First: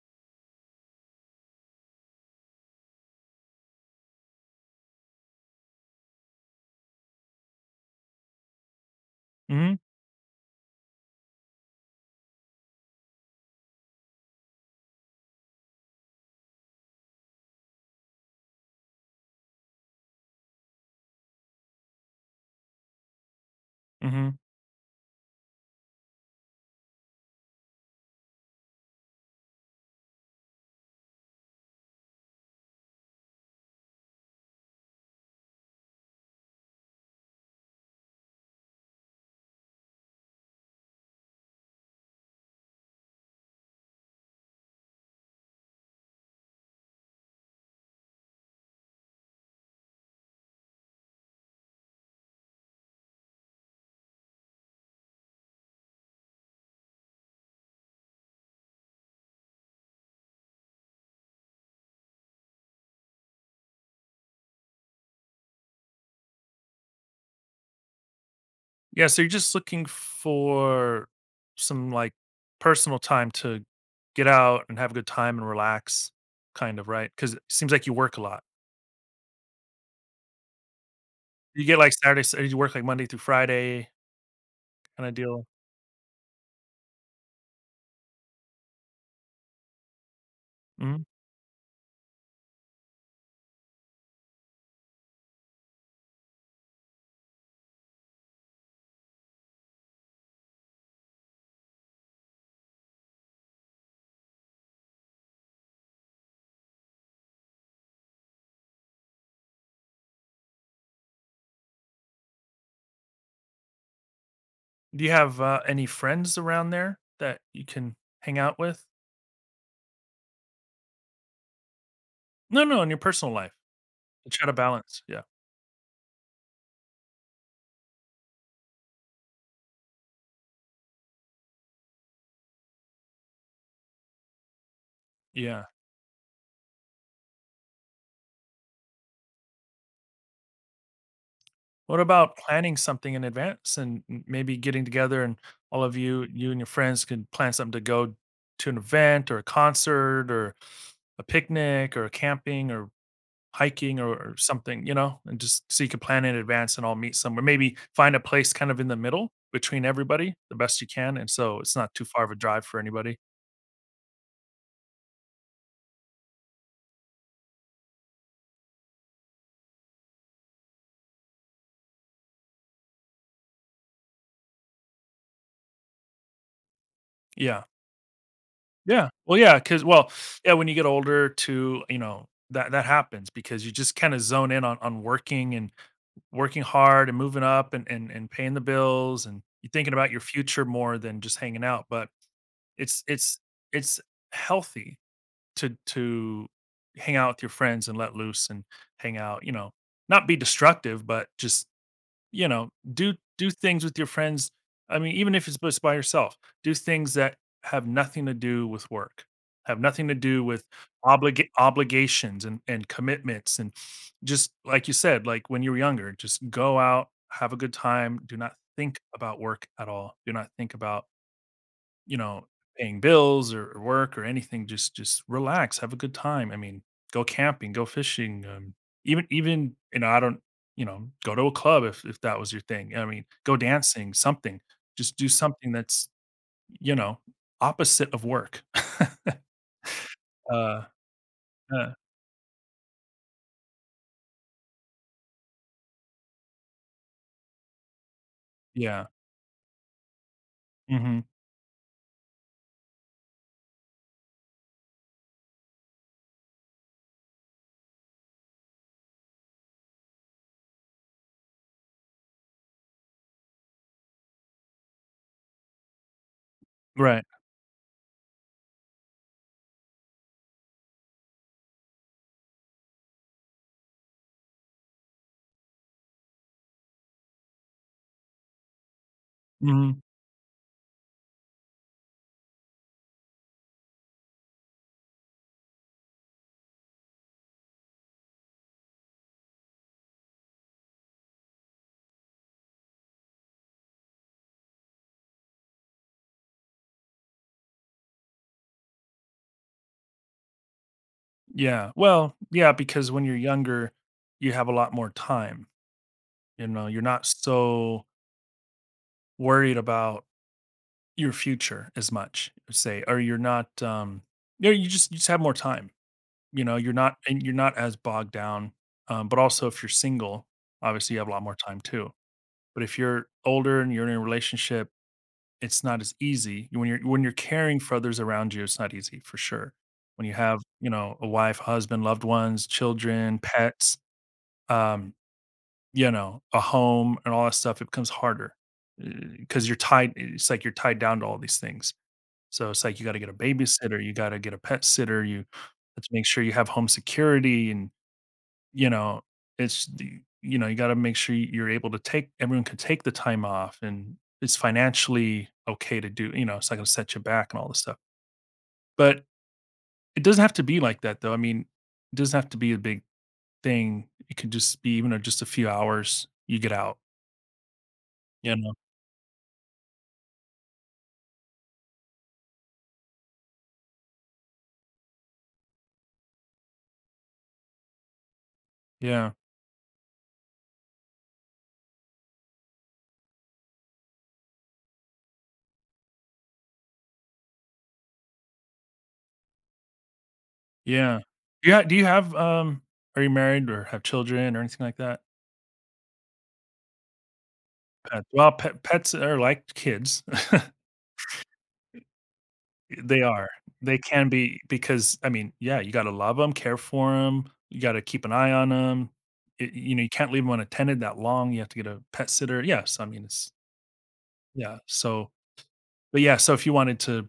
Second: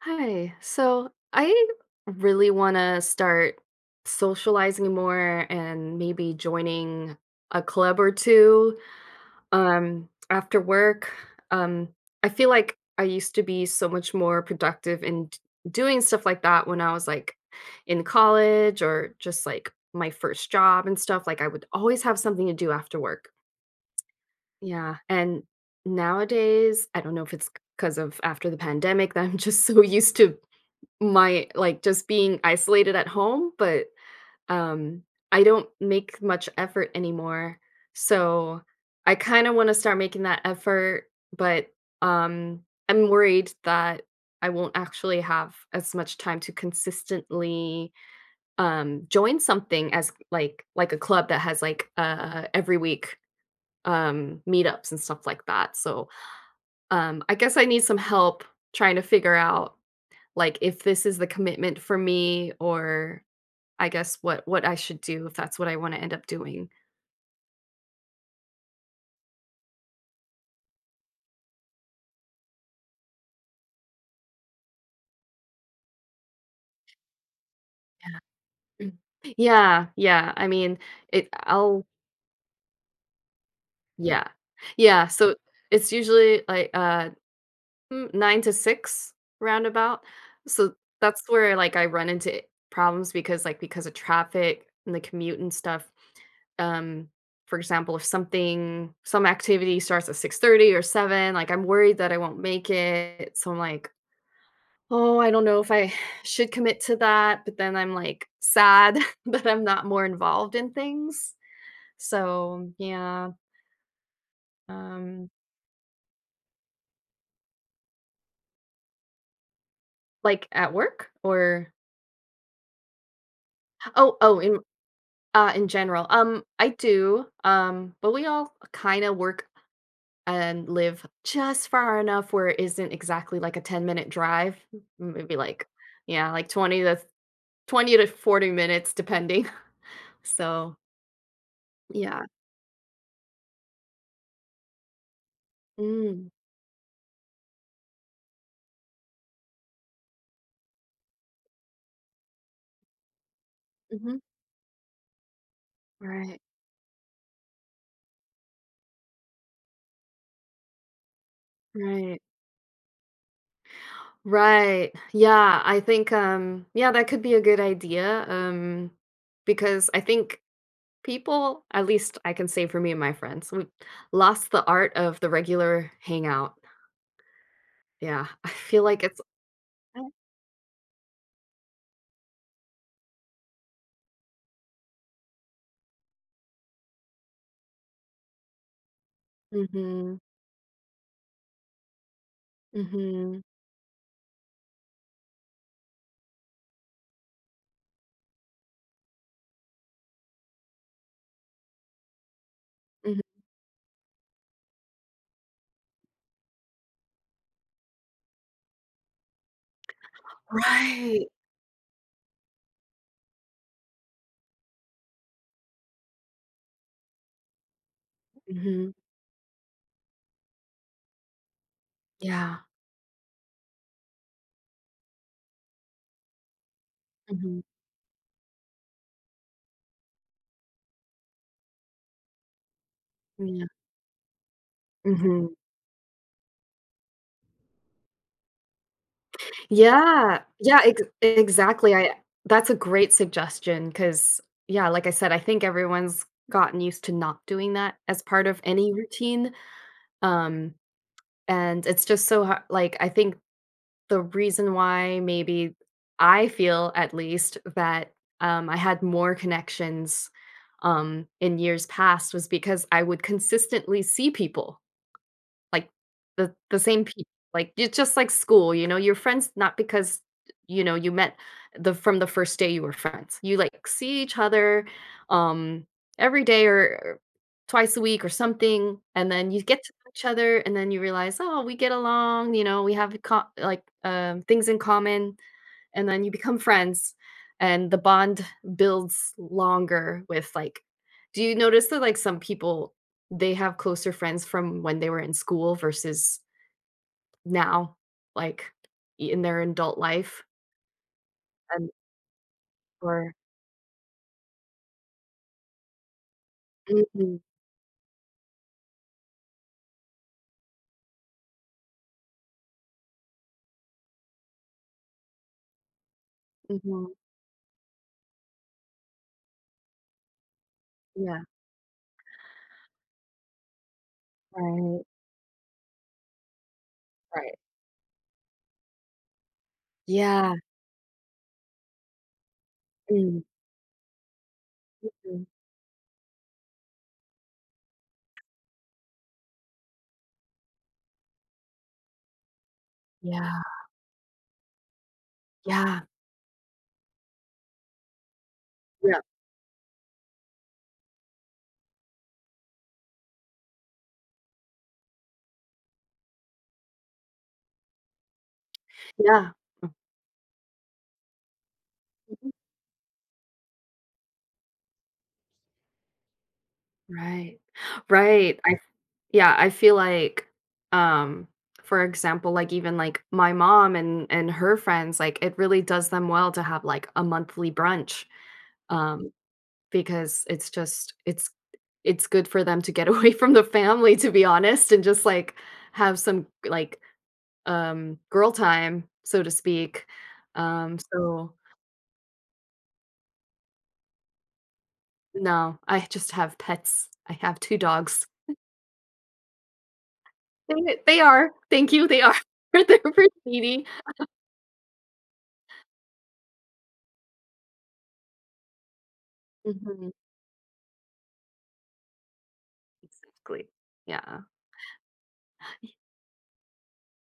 Hi. So I really want to start socializing more and maybe joining a club or two Mhm, after work. Um, I feel like I used to be so much more productive in doing stuff like that when I was like in college or just like my first job and stuff. Like I would always have something to do after work. mhm. Yeah. And nowadays, I don't know if it's because of after the pandemic that I'm just so used to my like, just being isolated at home, but, um, I don't make much effort anymore, so I kinda wanna start making that effort, but, I'm worried that I won't actually have as much time to consistently, join something as like a club that has, like, every week, meetups and stuff like that, so, I guess I need some help trying to figure out like if this is the commitment for me or I guess what I should do if that's what I want to end up doing. Yeah, so you're just looking for some, like, personal time to get out and have a good time and relax, kind of, right? Because it seems like you work a lot. Mm. Yeah, yeah. I mean, it You get, I'll like, Saturday s you work, like, Monday through Friday yeah. Yeah, kinda so deal. it's usually like 9 to 6 roundabout. So Mhm. that's where like I run into problems because like because of traffic and the commute and stuff. Um for example, if some activity starts at 6:30 or 7, like I'm worried that I won't make it. So I'm like, oh, I don't know if I should commit to that, but then I'm, like, sad that I'm not more involved in things. So, yeah, Do you um have, any friends around there that you can hang out with? like, at work? Or No, no, in your personal life. oh, To try to balance, yeah. In general. I do, but we all kinda work and live just far enough where it isn't exactly, like, a ten-minute drive. Maybe, Yeah. like, yeah, like, 20 to 20 to 40 minutes depending. So, What yeah. about planning something in advance and maybe getting together and all of you, Mm. you and your friends can plan something to go to an event or a concert or a picnic or camping or hiking or, Mhm. or something, you know, and just so you can plan in Right. advance and all meet somewhere. Maybe find a place kind of in the middle between everybody the best you can. And so it's not too Right. far of a drive for anybody. Right. Yeah, I think yeah, that could be a good idea. Because I think people, at least I can say for me and my friends, we lost the art of the regular hangout. Yeah. Yeah. I feel like Yeah. it's Well, yeah. Cause, well, yeah, when you get older, to, you know, that happens because you just kind of zone in on working and working hard and moving up and and paying the bills and you're thinking about Mhm. your future more than just hanging out. But it's it's Mhm. it's healthy to hang out with your friends and let loose and hang out, you know, not be destructive, but just you know, do Mhm. do things with your friends. I mean, even if it's just by yourself, do things that have nothing to do with work, have nothing to do with Right. Obligations and commitments. And just like you said, like when you were younger, just go out, have a good time. Do not Mhm. think about work at all. Do not think about you know, Yeah. paying bills or work or anything, just relax, have a good time. I mean, go Mhm. camping, go fishing, even, you know, I don't you know, go to a club if that was your thing. I mean, go Yeah. dancing, something. Just do Mhm. something that's, you know, opposite of work. Yeah. Yeah, Uh, ex uh, exactly, I that's a great suggestion because, yeah, like I said, I think everyone's gotten used to not doing that as part of any yeah. routine, um, Mhm. and it's just so ha like, I think the reason why maybe I feel, at least, that, I had more connections, in years past was because I would consistently see people. Like, the same Right. people, like, it's just like school, you know, you're friends not because, you know, you met the from the first day you were friends. You, like, see each other, um, every day or twice a week or something, and then you get to Mhm. know each other, and then you realize, "Oh, we get along," you know, "We have co like, things in common." And then you become friends and the bond builds longer with like, do you notice that like some people they have closer friends from when they were in school versus now, like, in their adult life Yeah. and Well, yeah, because when or you're younger, you have a lot more time, you know, you're not mhm, so worried about your future as much, say, or you're not, you know, you just have more time, you know, you're mhm, not and you're not as bogged down, but also if you're single, obviously you have a yeah, lot more time too, but if you're older and you're in a relationship, right, it's not as easy. When you're right, caring for others around you, it's not easy for sure. When you yeah, have, you know, a wife, husband, loved ones, children, mm, pets, um, mm, you know, a home and all that stuff, it becomes harder, because 'cause you're tied it's like you're tied down to all these things. So it's like you gotta get a yeah, babysitter, you gotta get a pet sitter, you yeah, have to make sure you have home security and, you yeah, know, it's the you know, you gotta make sure you're able to take everyone can take the time off and it's financially okay to do, you know, it's not gonna set you back and all this stuff. But yeah, it doesn't have to be like that though. I mean, it doesn't have mhm, to be a big thing. It could just be even a just a few hours you get out, right, you right. know? Yeah, I feel like, um, for example, like, even, like, my mom and her friends, like, it really does them well to have, like, a monthly brunch, um, Yeah. because it's just it's good for them to get away from the family, to be honest, and just, like, have some, like, girl time, so to speak. Um, Yeah. so Yeah, do you do you have, are you married or have children or anything like that? no, I just have pets. I have 2 Pet dogs. well, pets are like kids. They are. Thank you, they are. They're They pretty are. needy. They can be because, I mean, yeah, you gotta love them, care for them. You gotta keep an eye on them. You know, you Mhm. can't leave them unattended that long, you have to get a pet sitter. Yes, I mean, it's Exactly. Yeah. yeah, so but yeah, so if you wanted to,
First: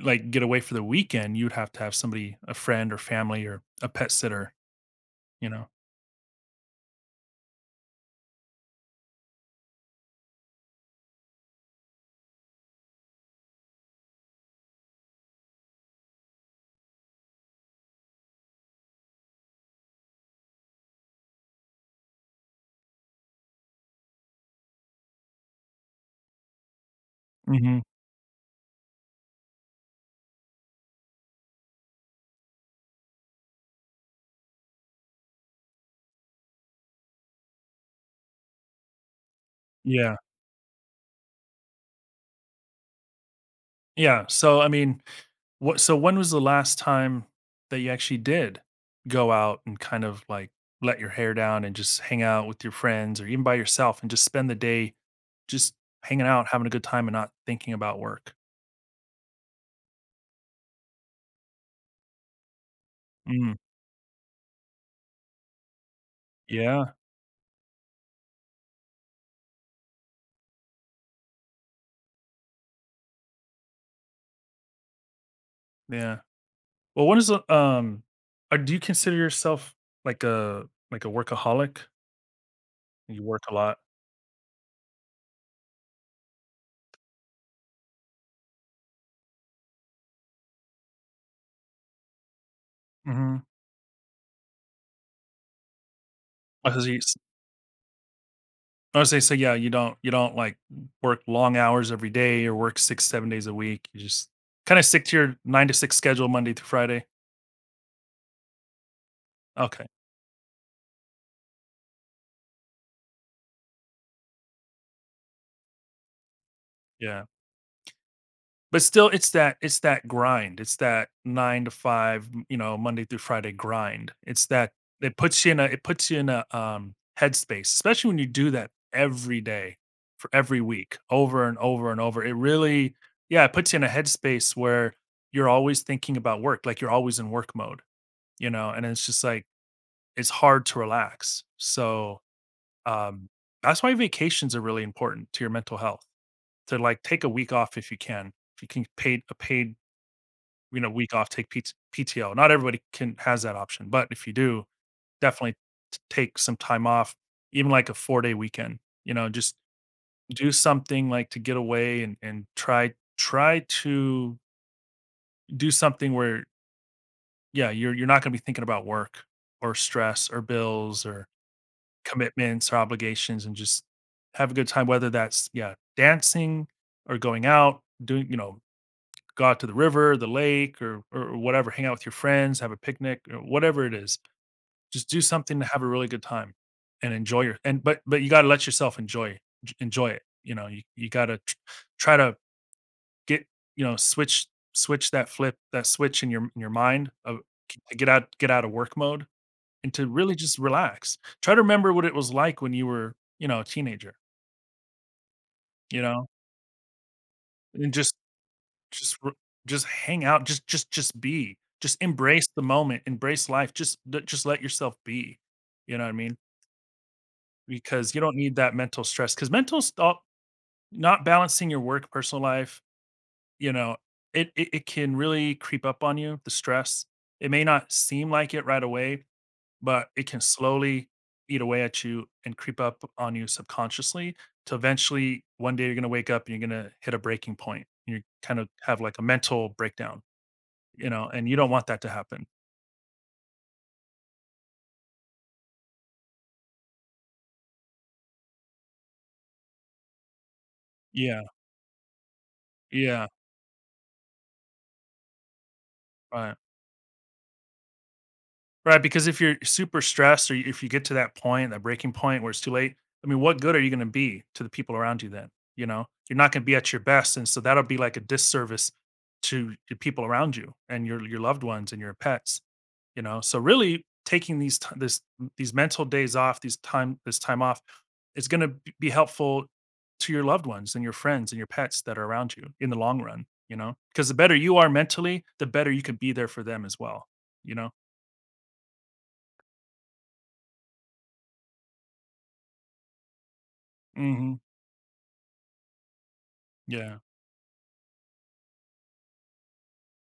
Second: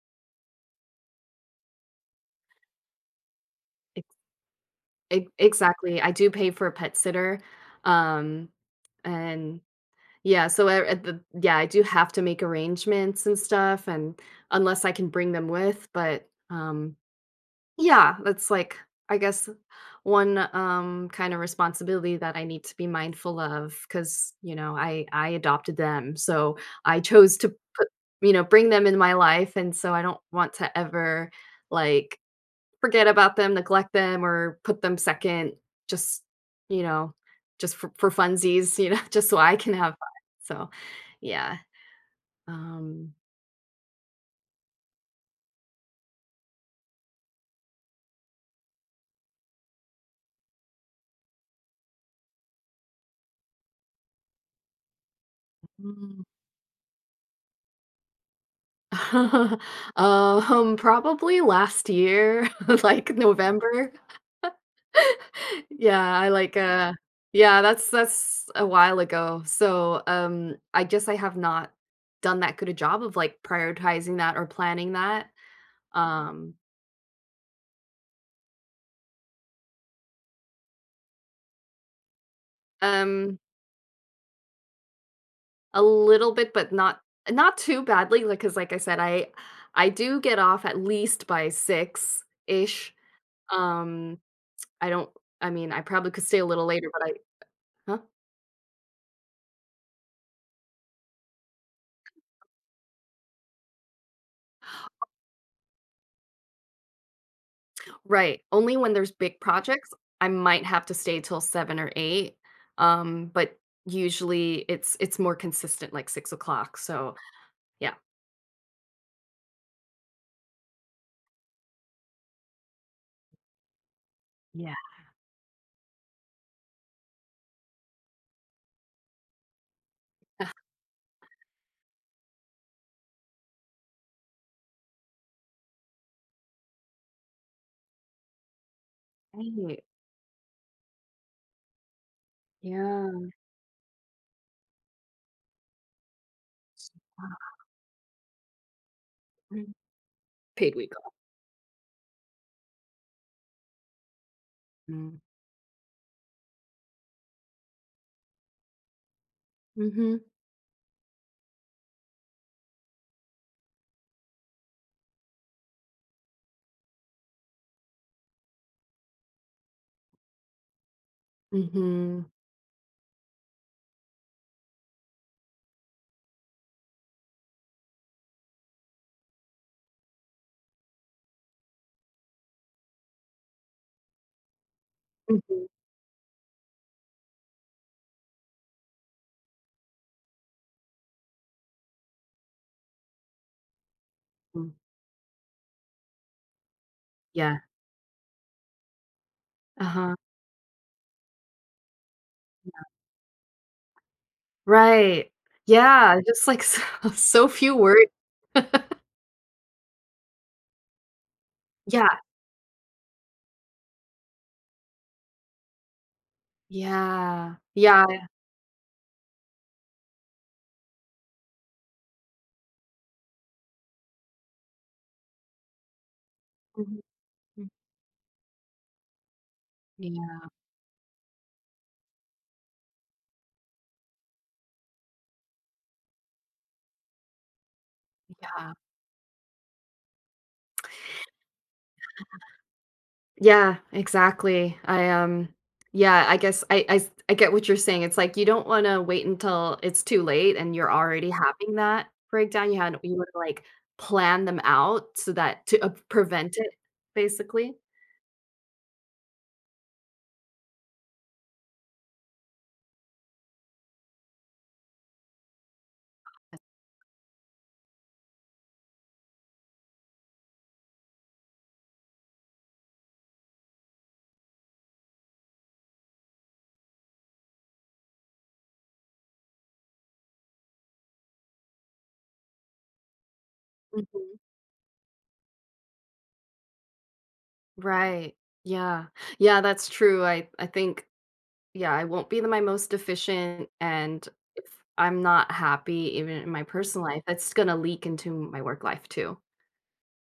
like, get away for the weekend, you'd have to have somebody a friend or family or a Ex pet sitter, ex you know? exactly. I do pay for a pet sitter, um, and yeah, so I at the yeah, I do have to make arrangements and stuff and unless I can bring them with, but, yeah, that's like, I guess, one, kinda responsibility that I need to be mindful of because you know, I adopted them, so I chose to Mhm. put you know, bring them in my life, and so I don't want to ever, like, forget about them, neglect them, or put them second, just, you know, just for funsies, you know, just so I can have Yeah. fun. So, yeah. Um, Yeah, so, I mean what so when was the last time that you actually did go out and kind of, like, let your hair down and just hang out with your friends or even by yourself and just spend the day just mm. hanging out, having a good time, and not thinking about work? Probably last year, like Mm, November. Yeah, I like yeah, yeah, that's a while ago. So, I just I have not done that good a job of like prioritizing that or planning that. yeah. Um Well, when is the, do you consider yourself like a workaholic? You um work a lot? A little bit, but not not too badly. Like, cause, like I said, I do get off at least by 6-ish. Mhm. Um, I don't I mean, I probably could stay a little Oh, so later, you but I huh? honestly, so yeah, you don't, like, work long hours every day or work 6, 7 days a week. You just kinda stick to your 9 to 6 schedule Monday through Friday? Right, only when there's big Okay, projects, I might have to stay till 7 or 8, but usually it's more consistent, like 6 o'clock. So yeah. yeah. But still, it's that grind. It's that 9 to 5, m you know, Monday through Friday grind. It's that Yeah, it puts you in a it puts you in a, headspace, especially when you do that every day for every week, over and over and over. It really yeah, it puts you in a headspace where you're always thinking about work, like, you're always in work mode, you know? And it's just like right. it's hard to relax. So, Yeah. um, that's why vacations are really important to your mental health. To like take a week off if you can. If you can paid a Mm. paid, Paid you know, week off. week off, take PT PTO. Not everybody can has that option, but if you do, Mm. definitely take some time off, even like a 4-day weekend. You know, just Mhm. do something like to get away and try to do something where yeah, you're not going to be thinking about work or stress or bills or Mhm. commitments or obligations and just have a good time, whether that's, yeah, dancing or going out, doing, you know, go out to the river, the lake, or whatever, hang out with your friends, have a picnic, or whatever it is. Just do something to Mhm. have a really good time and enjoy your and but you gotta let yourself enjoy enjoy it. You know, you gotta try to get, you know, switch Mm. switch that flip, that switch in your mind of Yeah. to get out of work mode and to Uh-huh. really just relax. Try to remember what it was like when you were, you know, a teenager, Right. you Yeah, know, just like so so few and words. Just r just hang out, just be, just Yeah, embrace the moment, embrace life, just let yourself be, you know what I mean? yeah, Because you yeah. don't need that mental stress, 'cause mental sto not balancing your work, personal life, you know, it can really creep up on you, the Mhm, stress. It may mm, not seem like it right away, but it yeah, can slowly eat away at you and creep up on you subconsciously to eventually one day you're going to wake up and you're going to hit a breaking point. You kind of yeah. have like a mental breakdown, you know, and you don't want that to happen. Yeah, exactly. Yeah, I guess I get what you're saying. It's like you don't wanna wait until it's too late and you're already Yeah, having that breakdown. You yeah, would, like, plan them out so that to, right. prevent it, basically. Right, because if you're super stressed or if you get to that point, that breaking point where it's too late, I mean, what good are you going to be to the people around you then? You know, you're not going to be at your best, and so that'll be like a disservice to the people around you and your loved ones and your pets. You know, so really taking these t- this these mental days off, these time this time off, is going to be helpful to your loved ones and your friends and your pets that are around you in the long run. You know, because the Mhm. better you are mentally, the better you can be there for them as well. You know. Right. Yeah. Yeah, that's true. I think Yeah, I won't be the my most efficient, and Hmm. if I'm not happy even in my personal Yeah. life, that's gonna leak into my work life too.